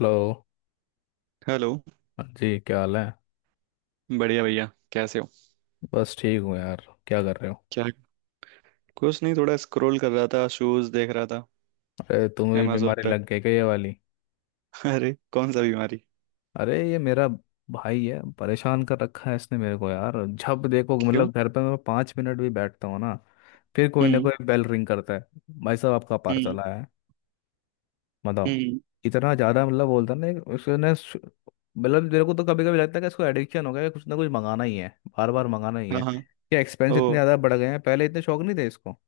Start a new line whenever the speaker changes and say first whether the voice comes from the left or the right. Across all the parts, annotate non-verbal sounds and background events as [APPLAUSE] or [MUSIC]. left: Hello.
right: Hello.
left: हाँ जी, क्या हाल है?
right: बढ़िया भैया। कैसे हो?
left: बस ठीक हूँ यार। क्या कर रहे हो?
right: क्या? कुछ नहीं, थोड़ा स्क्रॉल कर रहा था, शूज देख रहा था
left: अरे तुम्हें भी
right: amazon
left: बीमारी
right: पे।
left: लग गई क्या ये वाली?
right: [LAUGHS] अरे कौन सा बीमारी।
left: अरे ये मेरा भाई है, परेशान कर रखा है इसने मेरे को यार। जब देखो,
right: क्यों?
left: मतलब घर पे मैं 5 मिनट भी बैठता हूँ ना, फिर कोई ना
right: हम्म।
left: कोई बेल रिंग करता है। भाई साहब, आपका पार्सल
right: हम्म।
left: आया है। बताओ।
right: हम्म।
left: इतना ज़्यादा मतलब बोलता ना। उसने सु- मतलब मेरे को तो कभी कभी लगता है कि इसको एडिक्शन हो गया है, कुछ ना कुछ मंगाना ही है। बार बार मंगाना ही
right: हाँ,
left: है।
right: हाँ।
left: क्या एक्सपेंस
right: ओ।
left: इतने ज़्यादा बढ़ गए हैं, पहले इतने शौक नहीं थे इसको।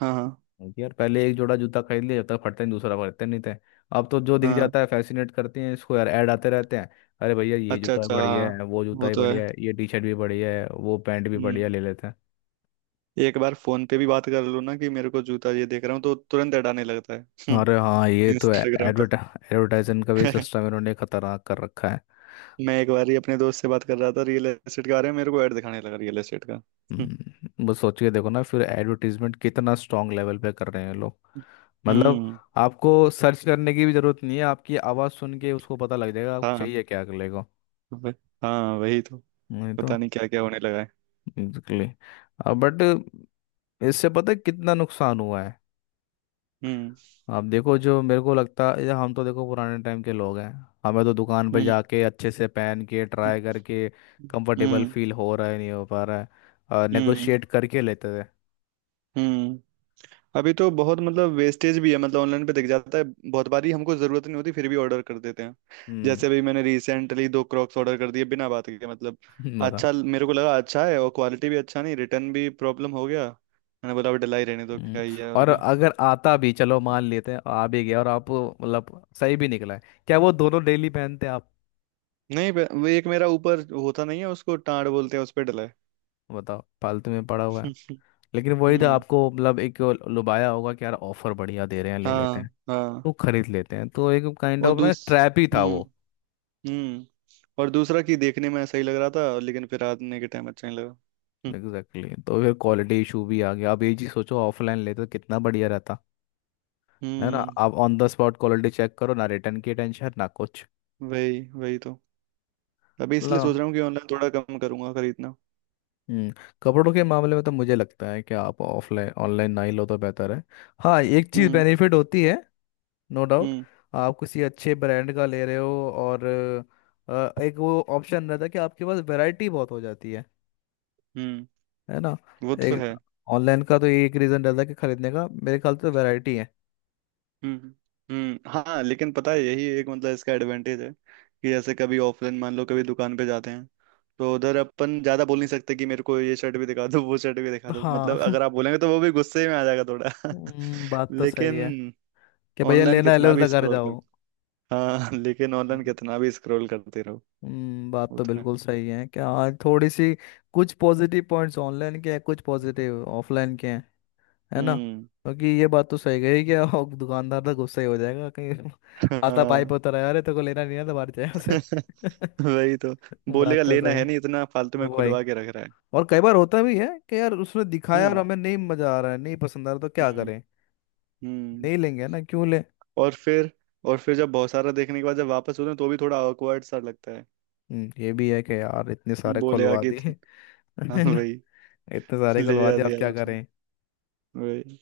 right: हाँ, हाँ।
left: क्योंकि यार पहले एक जोड़ा जूता खरीद लिया, जब तक फटते नहीं दूसरा खरीदते नहीं थे। अब तो जो दिख
right: हाँ,
left: जाता है फैसिनेट करते हैं इसको, यार ऐड आते रहते हैं। अरे भैया, ये
right: अच्छा
left: जूता
right: अच्छा।
left: बढ़िया है, वो जूता
right: वो
left: ही
right: तो है।
left: बढ़िया है, ये टी शर्ट भी बढ़िया है, वो पैंट भी बढ़िया,
right: हम्म।
left: ले लेते हैं।
right: एक बार फोन पे भी बात कर लो ना कि मेरे को जूता ये देख रहा हूँ तो तुरंत हटाने लगता है।
left: अरे
right: हम्म।
left: हाँ ये तो है।
right: इंस्टाग्राम पे।
left: एडवर्टाइजमेंट का भी सिस्टम
right: [LAUGHS]
left: इन्होंने खतरनाक कर रखा है।
right: मैं एक बार ही अपने दोस्त से बात कर रहा था रियल एस्टेट के बारे में, मेरे को ऐड दिखाने लगा रियल एस्टेट का। हम्म।
left: बस सोच के देखो ना, फिर एडवर्टीजमेंट कितना स्ट्रांग लेवल पे कर रहे हैं लोग। मतलब
right: हम्म,
left: आपको सर्च करने की भी जरूरत नहीं है, आपकी आवाज़ सुन के उसको पता लग जाएगा आप
right: हाँ
left: चाहिए क्या अगले को।
right: वह- हाँ वही तो।
left: नहीं तो
right: पता नहीं क्या क्या होने लगा है।
left: एग्जैक्टली। बट इससे पता है कितना नुकसान हुआ है।
right: हम्म।
left: आप देखो, जो मेरे को लगता है, या हम तो देखो पुराने टाइम के लोग हैं। हमें तो दुकान पर
right: हम्म।
left: जाके अच्छे से पहन के ट्राई करके कंफर्टेबल
right: हम्म।
left: फील हो रहा है नहीं हो पा रहा है, और
right: हम्म।
left: नेगोशिएट करके लेते थे।
right: हम्म। अभी तो बहुत मतलब वेस्टेज भी है, मतलब ऑनलाइन पे दिख जाता है। बहुत बारी हमको जरूरत नहीं होती फिर भी ऑर्डर कर देते हैं।
left: हम्म।
right: जैसे अभी मैंने रिसेंटली दो क्रॉक्स ऑर्डर कर दिए बिना बात के, मतलब
left: [LAUGHS] बता।
right: अच्छा मेरे को लगा अच्छा है, और क्वालिटी भी अच्छा नहीं, रिटर्न भी प्रॉब्लम हो गया। मैंने बोला अब डलाई रहने दो,
left: हम्म,
right: क्या ही है और
left: और
right: क्या।
left: अगर आता भी, चलो मान लेते हैं आ भी गया और आप मतलब सही भी निकला है, क्या वो दोनों डेली पहनते आप?
right: नहीं वो एक मेरा ऊपर होता नहीं है, उसको टाड़ बोलते हैं, उस पे डला है।
left: बताओ, फालतू में पड़ा हुआ है।
right: [LAUGHS]
left: लेकिन वही तो,
right: हम्म।
left: आपको मतलब एक लुभाया होगा कि यार ऑफर बढ़िया दे रहे हैं, ले लेते
right: हाँ,
left: हैं।
right: हाँ।
left: वो खरीद लेते हैं, तो एक काइंड
right: और
left: ऑफ ना
right: दूस
left: ट्रैप ही था वो।
right: हम्म और दूसरा कि देखने में ऐसा ही लग रहा था, लेकिन फिर आने के टाइम अच्छा नहीं लगा। हम्म।
left: Exactly exactly। तो फिर क्वालिटी इशू भी आ गया, अब ये चीज सोचो ऑफलाइन लेते तो कितना बढ़िया रहता। है ना?
right: हम्म।
left: आप on the spot quality check करो, ना रिटर्न की टेंशन ना कुछ।
right: वही वही तो। अभी इसलिए
left: ला।
right: सोच रहा हूँ कि ऑनलाइन थोड़ा कम करूंगा खरीदना।
left: हम्म। कपड़ों के मामले में तो मुझे लगता है कि आप ऑफलाइन, ऑनलाइन ना ही लो तो बेहतर है। हाँ, एक चीज
right: हम्म।
left: बेनिफिट होती है, नो डाउट।
right: हम्म।
left: आप किसी अच्छे ब्रांड का ले रहे हो, और एक वो ऑप्शन रहता है कि आपके पास वैरायटी बहुत हो जाती है।
right: हम्म।
left: है ना?
right: वो तो
left: एक,
right: है।
left: ऑनलाइन का तो ये एक रीजन रहता है कि खरीदने का, मेरे ख्याल से तो वैरायटी है।
right: हम्म। हाँ, लेकिन पता है यही एक मतलब इसका एडवांटेज है कि जैसे कभी ऑफलाइन मान लो कभी दुकान पे जाते हैं, तो उधर अपन ज्यादा बोल नहीं सकते कि मेरे को ये शर्ट भी दिखा दो वो शर्ट भी दिखा दो,
left: हाँ।
right: मतलब
left: [LAUGHS]
right: अगर आप बोलेंगे तो वो भी गुस्से में आ जाएगा थोड़ा। [LAUGHS]
left: बात तो सही
right: लेकिन
left: है कि भैया
right: ऑनलाइन
left: लेना है
right: कितना
left: लो,
right: भी
left: घर
right: स्क्रॉल
left: जाओ।
right: हाँ [LAUGHS] लेकिन ऑनलाइन
left: हम्म।
right: कितना भी स्क्रॉल करते रहो।
left: हम्म, बात
right: वो
left: तो
right: तो है।
left: बिल्कुल सही है कि हाँ थोड़ी सी कुछ पॉजिटिव पॉइंट्स ऑनलाइन के हैं, कुछ पॉजिटिव ऑफलाइन के हैं। है ना?
right: हम्म।
left: क्योंकि ये बात तो सही गई कि और दुकानदार तो गुस्सा ही हो जाएगा कहीं। [LAUGHS] आता पाइप
right: हाँ।
left: होता रहा, अरे तेरे को लेना नहीं है तो बाहर से, यहाँ से।
right: [LAUGHS] वही तो।
left: [LAUGHS]
right: बोलेगा
left: बात तो
right: लेना
left: सही
right: है
left: है।
right: नहीं, इतना फालतू में
left: ओ भाई,
right: खुलवा के रख रहा है।
left: और कई बार होता भी है कि यार उसने दिखाया और
right: हाँ।
left: हमें नहीं मजा आ रहा है, नहीं पसंद आ रहा, तो क्या
right: हम्म।
left: करें?
right: हम्म।
left: नहीं लेंगे ना, क्यों ले?
right: और फिर और फिर जब बहुत सारा देखने के बाद जब वापस होते हैं तो भी थोड़ा awkward सा लगता है।
left: ये भी है कि यार इतने सारे
right: बोलेगा
left: खुलवा
right: कि
left: दिए।
right: [LAUGHS]
left: [LAUGHS]
right: हाँ
left: है ना?
right: वही।
left: इतने सारे
right: ले
left: खुलवा
right: जा
left: दिए, अब
right: दिया
left: क्या
right: उसने।
left: करें।
right: वही।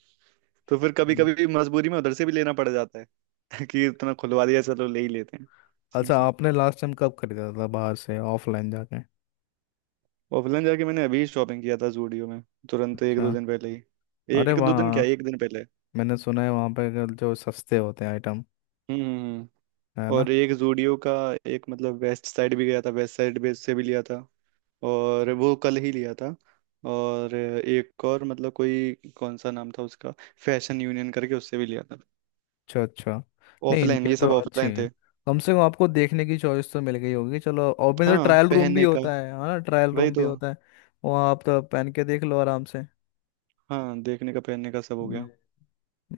right: तो फिर कभी
left: हम्म।
right: कभी मजबूरी में उधर से भी लेना पड़ जाता है [LAUGHS] कि इतना खुलवा दिया, चलो ले ही लेते
left: अच्छा,
right: हैं।
left: आपने लास्ट टाइम कब खरीदा था बाहर से ऑफलाइन जाके?
right: ऑफलाइन जाके मैंने अभी शॉपिंग किया था जूडियो में, तुरंत एक
left: अच्छा,
right: दो दिन पहले ही।
left: अरे
right: एक दो दिन
left: वाह।
right: क्या, एक दिन पहले।
left: मैंने सुना है वहाँ पे जो सस्ते होते हैं आइटम।
right: हम्म। हम्म।
left: है ना?
right: और एक जूडियो का, एक मतलब वेस्ट साइड भी गया था, वेस्ट साइड भी से भी लिया था, और वो कल ही लिया था। और एक और मतलब कोई कौन सा नाम था उसका, फैशन यूनियन करके, उससे भी लिया था।
left: अच्छा अच्छा, नहीं
right: ऑफलाइन,
left: इनके
right: ये
left: तो
right: सब
left: अच्छे
right: ऑफलाइन
left: हैं।
right: थे।
left: कम से कम आपको देखने की चॉइस तो मिल गई होगी चलो, और मेरा
right: हाँ
left: ट्रायल रूम भी
right: पहनने का,
left: होता है, हाँ ना, ट्रायल
right: वही
left: रूम भी
right: तो।
left: होता है। वहाँ आप तो पहन के देख लो आराम से।
right: हाँ देखने का पहनने का सब हो गया।
left: हम्म।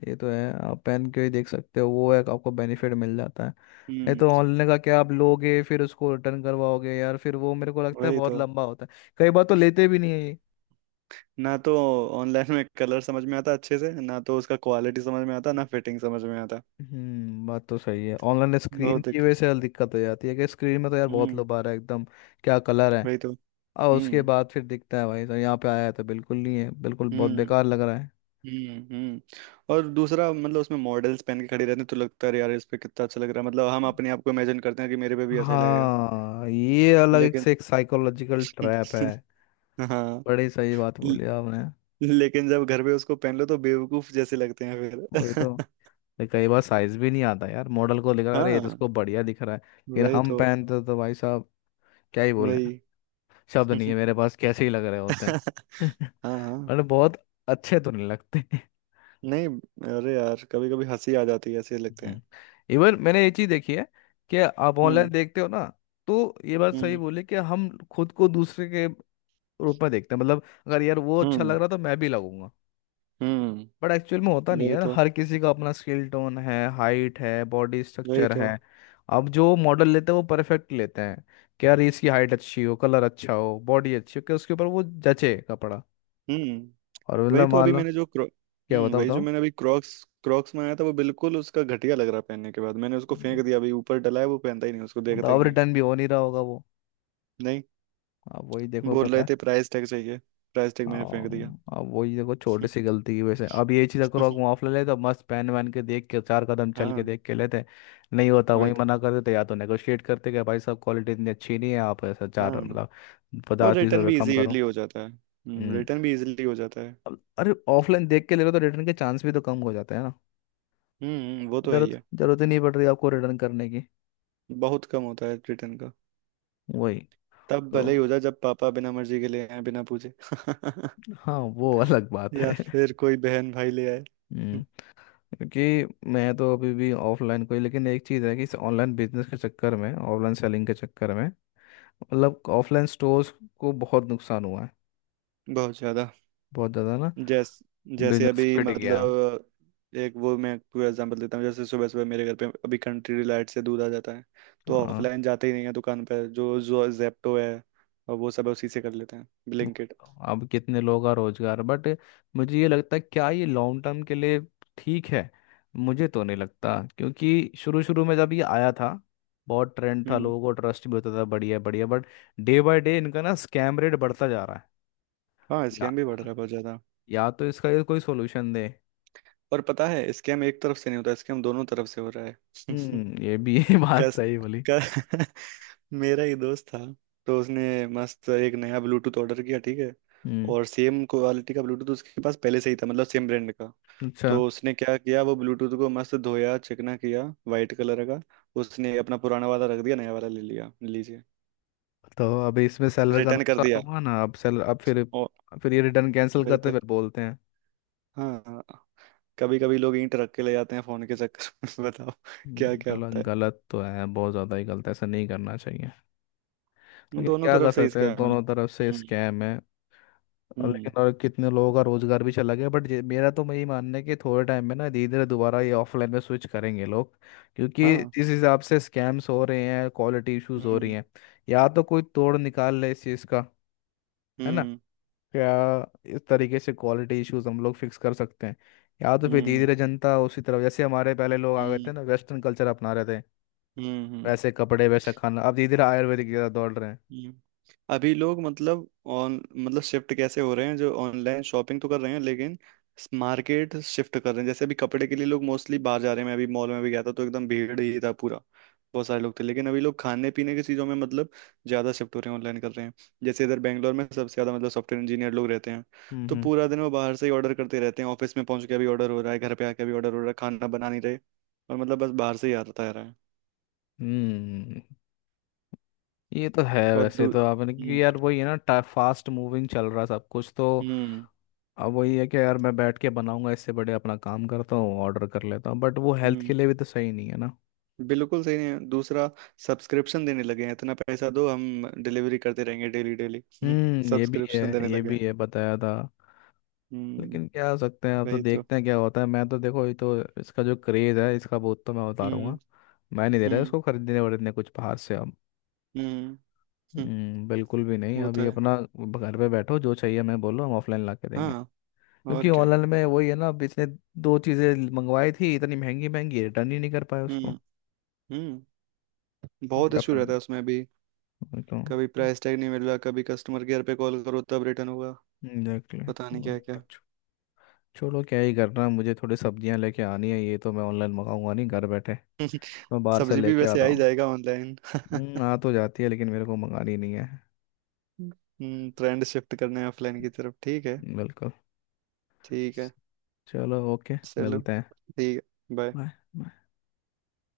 left: ये तो है, आप पहन के ही देख सकते हो, वो एक आपको बेनिफिट मिल जाता है। नहीं
right: हम्म।
left: तो ऑनलाइन का क्या, आप लोगे फिर उसको रिटर्न करवाओगे यार, फिर वो मेरे को लगता है
right: वही
left: बहुत
right: तो,
left: लंबा होता है, कई बार तो लेते भी नहीं है ये।
right: ना तो ऑनलाइन में कलर समझ में आता अच्छे से, ना तो उसका क्वालिटी समझ में आता, ना फिटिंग समझ में आता।
left: हम्म, बात तो सही है, ऑनलाइन स्क्रीन
right: बहुत
left: की वजह
right: दिक्कत।
left: से दिक्कत हो जाती है कि स्क्रीन में तो यार बहुत
right: हम्म।
left: लोग आ रहा है एकदम, क्या कलर है।
right: वही तो।
left: और उसके
right: हम्म।
left: बाद फिर दिखता है भाई साहब यहाँ पे आया है तो बिल्कुल नहीं है, बिल्कुल बहुत
right: हम्म।
left: बेकार लग रहा है।
right: हम्म, हम्म। और दूसरा मतलब उसमें मॉडल्स पहन के खड़ी रहती हैं, तो लगता है यार इस पे कितना अच्छा लग रहा है, मतलब हम अपने आप को इमेजिन करते हैं कि मेरे पे भी ऐसा ही लगेगा,
left: हाँ, ये अलग एक
right: लेकिन।
left: से एक साइकोलॉजिकल ट्रैप है।
right: [LAUGHS] हाँ।
left: बड़ी सही बात
right: ल-
left: बोली आपने।
right: लेकिन जब घर पे उसको पहन लो तो बेवकूफ जैसे लगते हैं
left: वही
right: फिर।
left: तो। ये कई बार साइज भी नहीं आता यार, मॉडल को लिखा
right: [LAUGHS]
left: अरे ये तो
right: हाँ,
left: इसको बढ़िया दिख रहा है। फिर
right: वही
left: हम
right: तो।
left: पहनते तो भाई साहब, क्या ही बोले,
right: वही।
left: शब्द नहीं है
right: [LAUGHS]
left: मेरे पास, कैसे ही लग रहे होते हैं। [LAUGHS]
right: हाँ, हाँ।
left: मतलब बहुत अच्छे तो नहीं लगते।
right: नहीं। अरे यार कभी कभी हंसी आ जाती है, ऐसे लगते हैं।
left: हम्म। इवन मैंने ये चीज देखी है कि आप ऑनलाइन
right: हम्म।
left: देखते हो ना, तो ये बात सही
right: हम्म।
left: बोले कि हम खुद को दूसरे के ग्रुप में देखते हैं। मतलब अगर यार वो अच्छा
right: हम्म,
left: लग रहा तो मैं भी लगूंगा।
right: हम्म।
left: बट एक्चुअल में होता नहीं है
right: वही
left: यार,
right: तो।
left: हर किसी का अपना स्किल टोन है, हाइट है, बॉडी
right: वही
left: स्ट्रक्चर
right: तो।
left: है। अब जो मॉडल लेते हैं वो परफेक्ट लेते हैं, कि यार इसकी हाइट अच्छी हो, कलर अच्छा हो, बॉडी अच्छी हो, कि उसके ऊपर वो जचे कपड़ा।
right: हम्म।
left: और
right: वही
left: मतलब
right: तो
left: मान
right: अभी
left: लो,
right: मैंने जो क्रो
left: क्या बताओ,
right: वही जो
left: बताओ।
right: मैंने अभी क्रॉक्स क्रॉक्स मंगाया था, वो बिल्कुल उसका घटिया लग रहा पहनने के बाद। मैंने उसको
left: मतलब
right: फेंक दिया, अभी ऊपर डला है, वो पहनता ही नहीं, उसको देखता ही
left: अब
right: नहीं।
left: रिटर्न भी हो नहीं रहा होगा वो।
right: नहीं।
left: अब वही देखो।
right: बोल रहे थे प्राइस टैग चाहिए, प्राइस टैग मैंने फेंक दिया।
left: हाँ, अब वही देखो, छोटी सी
right: [LAUGHS]
left: गलती की वजह से, अब ये चीज़ अगर ऑफ ले ले तो मस्त पहन वहन के देख के, चार कदम चल के
right: हाँ।
left: देख के लेते। नहीं होता,
right: वही
left: वही
right: तो।
left: मना कर देते, या तो नेगोशिएट करते कि भाई साहब क्वालिटी इतनी अच्छी नहीं है, आप ऐसा चार
right: हाँ।
left: मतलब
right: और
left: पचास तीस
right: रिटर्न
left: रुपये
right: भी
left: कम करो।
right: इजीली हो जाता है
left: हम्म। अरे ऑफलाइन देख के ले रहे हो तो रिटर्न के चांस भी तो कम हो जाते हैं ना।
right: हम्म। वो तो है ही
left: जरूरत
right: है।
left: जरूरत ही नहीं पड़ रही आपको रिटर्न करने की।
right: बहुत कम होता है रिटर्न का।
left: वही
right: तब
left: तो,
right: भले ही हो जाए जब पापा बिना मर्जी के ले आए बिना पूछे। [LAUGHS]
left: हाँ वो [LAUGHS] अलग बात
right: या
left: है।
right: फिर कोई बहन भाई ले आए। [LAUGHS]
left: हम्म, क्योंकि मैं तो अभी भी ऑफलाइन, कोई, लेकिन एक चीज़ है कि इस ऑनलाइन बिजनेस के चक्कर में, ऑनलाइन सेलिंग के चक्कर में, मतलब ऑफलाइन स्टोर्स को बहुत नुकसान हुआ है।
right: बहुत ज्यादा।
left: बहुत ज़्यादा ना,
right: जैस जैसे
left: बिजनेस
right: अभी
left: पिट गया।
right: मतलब, एक वो मैं पूरा एग्जांपल देता हूँ। जैसे सुबह सुबह मेरे घर पे अभी कंट्री लाइट से दूध आ जाता है, तो
left: हाँ,
right: ऑफलाइन जाते ही नहीं है दुकान पे। जो जो जेप्टो है और वो सब उसी से कर लेते हैं, ब्लिंकिट।
left: अब कितने लोग का रोजगार, बट मुझे ये लगता है क्या ये लॉन्ग टर्म के लिए ठीक है? मुझे तो नहीं लगता, क्योंकि शुरू शुरू में जब ये आया था बहुत ट्रेंड था,
right: हम्म।
left: लोगों को ट्रस्ट भी होता था बढ़िया बढ़िया, बट डे बाय डे इनका ना स्कैम रेट बढ़ता जा रहा है।
right: हाँ,
left: या
right: स्कैम भी बढ़ रहा है बहुत ज्यादा।
left: या तो इसका ये कोई सोल्यूशन दे।
right: और पता है स्कैम एक तरफ से नहीं होता, स्कैम दोनों तरफ से हो रहा है। [LAUGHS]
left: हम्म, ये भी [LAUGHS] है, बात
right: कस,
left: सही बोली।
right: क- [LAUGHS] मेरा ही दोस्त था, तो उसने मस्त एक नया ब्लूटूथ ऑर्डर किया, ठीक है।
left: हम्म।
right: और सेम क्वालिटी का ब्लूटूथ उसके पास पहले से ही था, मतलब सेम ब्रांड का।
left: अच्छा,
right: तो उसने क्या किया, वो ब्लूटूथ को मस्त धोया, चिकना किया, वाइट कलर का। उसने अपना पुराना वाला रख दिया, नया वाला ले लिया, लीजिए,
left: तो अब इसमें सेलर का
right: रिटर्न कर दिया।
left: नुकसान हुआ ना, अब सेलर, अब फिर
right: और
left: फिर ये रिटर्न कैंसिल
right: वही
left: करते
right: तो।
left: हैं, फिर बोलते हैं।
right: हाँ। कभी कभी लोग ईंट रख के ले जाते हैं फोन के चक्कर में। [LAUGHS] बताओ। क्या क्या होता
left: गलत गलत तो है, बहुत ज़्यादा ही गलत है, ऐसा नहीं करना चाहिए।
right: है
left: लेकिन
right: दोनों
left: क्या कर
right: तरफ से
left: सकते
right: इसके
left: हैं,
right: हमें।
left: दोनों तरफ से
right: हम्म।
left: स्कैम है। और
right: हम्म।
left: लेकिन और कितने लोगों का रोजगार भी चला गया, मेरा तो यही मानना है कि थोड़े टाइम में ना धीरे धीरे दोबारा ये ऑफलाइन में स्विच करेंगे लोग। क्योंकि
right: हाँ।
left: जिस हिसाब से स्कैम्स हो रहे हैं, क्वालिटी इश्यूज हो रही
right: हम्म।
left: हैं, या तो कोई तोड़ निकाल ले इस चीज़ का। है ना?
right: हम्म।
left: क्या, इस तरीके से क्वालिटी इश्यूज हम लोग फिक्स कर सकते हैं, या तो फिर धीरे
right: हम्म।
left: धीरे जनता उसी तरफ, जैसे हमारे पहले लोग आ गए थे
right: हम्म।
left: ना वेस्टर्न कल्चर अपना रहे थे,
right: हम्म। हम्म।
left: वैसे कपड़े, वैसा खाना, अब धीरे धीरे आयुर्वेदिक की तरफ दौड़ रहे हैं।
right: हम्म। अभी लोग मतलब ऑन मतलब शिफ्ट कैसे हो रहे हैं, जो ऑनलाइन शॉपिंग तो कर रहे हैं, लेकिन मार्केट शिफ्ट कर रहे हैं। जैसे अभी कपड़े के लिए लोग मोस्टली बाहर जा रहे हैं, मैं अभी मॉल में भी गया था तो एकदम भीड़ ही था पूरा। बहुत सारे लोग थे। लेकिन अभी लोग खाने पीने की चीज़ों में मतलब ज़्यादा शिफ्ट हो रहे हैं, ऑनलाइन कर रहे हैं। जैसे इधर बैंगलोर में सबसे ज़्यादा मतलब सॉफ्टवेयर इंजीनियर लोग रहते हैं, तो
left: हम्म
right: पूरा दिन वो बाहर से ही ऑर्डर करते रहते हैं। ऑफिस में पहुंच के भी ऑर्डर हो रहा है, घर पे आके भी ऑर्डर हो रहा है, खाना बना नहीं रहे और मतलब बस बाहर से ही आता रहा है।
left: हम्म। ये तो है
right: और
left: वैसे
right: दू
left: तो आपने,
right: हम्म।
left: क्योंकि यार वही है ना फास्ट मूविंग चल रहा है सब कुछ तो।
right: हम्म।
left: अब वही है कि यार मैं बैठ के बनाऊंगा इससे बड़े अपना काम करता हूँ, ऑर्डर कर लेता हूँ, बट वो हेल्थ
right: हम्म।
left: के लिए भी तो सही नहीं है ना।
right: बिल्कुल सही नहीं है। दूसरा, सब्सक्रिप्शन देने लगे हैं, इतना पैसा दो हम डिलीवरी करते रहेंगे, डेली डेली। [LAUGHS]
left: हम्म, ये भी है,
right: सब्सक्रिप्शन देने
left: ये
right: लगे
left: भी
right: हैं।
left: है बताया था।
right: हम्म।
left: लेकिन क्या हो सकते हैं, अब तो
right: वही तो।
left: देखते हैं क्या होता है। मैं तो देखो, ये तो इसका जो क्रेज है इसका बहुत, तो मैं
right: हम्म।
left: उतारूंगा। मैं नहीं दे रहा
right: हम्म।
left: इसको खरीदने वरीदने कुछ बाहर से अब।
right: हम्म। हम्म,
left: बिल्कुल भी नहीं
right: वो तो
left: अभी
right: है।
left: अपना। घर पे बैठो, जो चाहिए मैं बोलो, हम ऑफलाइन ला के देंगे।
right: हाँ, और
left: क्योंकि
right: क्या।
left: ऑनलाइन में वही है ना, अब इसने दो चीज़ें मंगवाई थी इतनी महंगी महंगी, रिटर्न ही नहीं कर पाए
right: हम्म।
left: उसको।
right: हम्म।
left: तो
right: बहुत
left: क्या
right: इशू रहता है
left: फायदा।
right: उसमें भी।
left: वही तो।
right: कभी प्राइस टैग नहीं मिल रहा, कभी कस्टमर केयर पे कॉल करो तब रिटर्न होगा,
left: एग्जैक्टली,
right: पता
left: तो
right: नहीं क्या
left: मैंने कहा,
right: क्या।
left: छोड़ो, क्या ही करना, मुझे थोड़ी सब्जियां लेके आनी है, ये तो मैं ऑनलाइन मंगाऊंगा नहीं। घर बैठे
right: [LAUGHS]
left: मैं बाहर से
right: सब्जी भी
left: लेके
right: वैसे आ
left: आता
right: ही
left: हूँ।
right: जाएगा ऑनलाइन। [LAUGHS]
left: आ तो जाती है लेकिन मेरे को मंगानी नहीं है।
right: हम्म, ट्रेंड शिफ्ट करने ऑफलाइन की तरफ, ठीक है।
left: बिल्कुल।
right: ठीक है।
left: चलो ओके।
right: चलो।
left: मिलते हैं।
right: ठीक है, बाय।
left: बाय।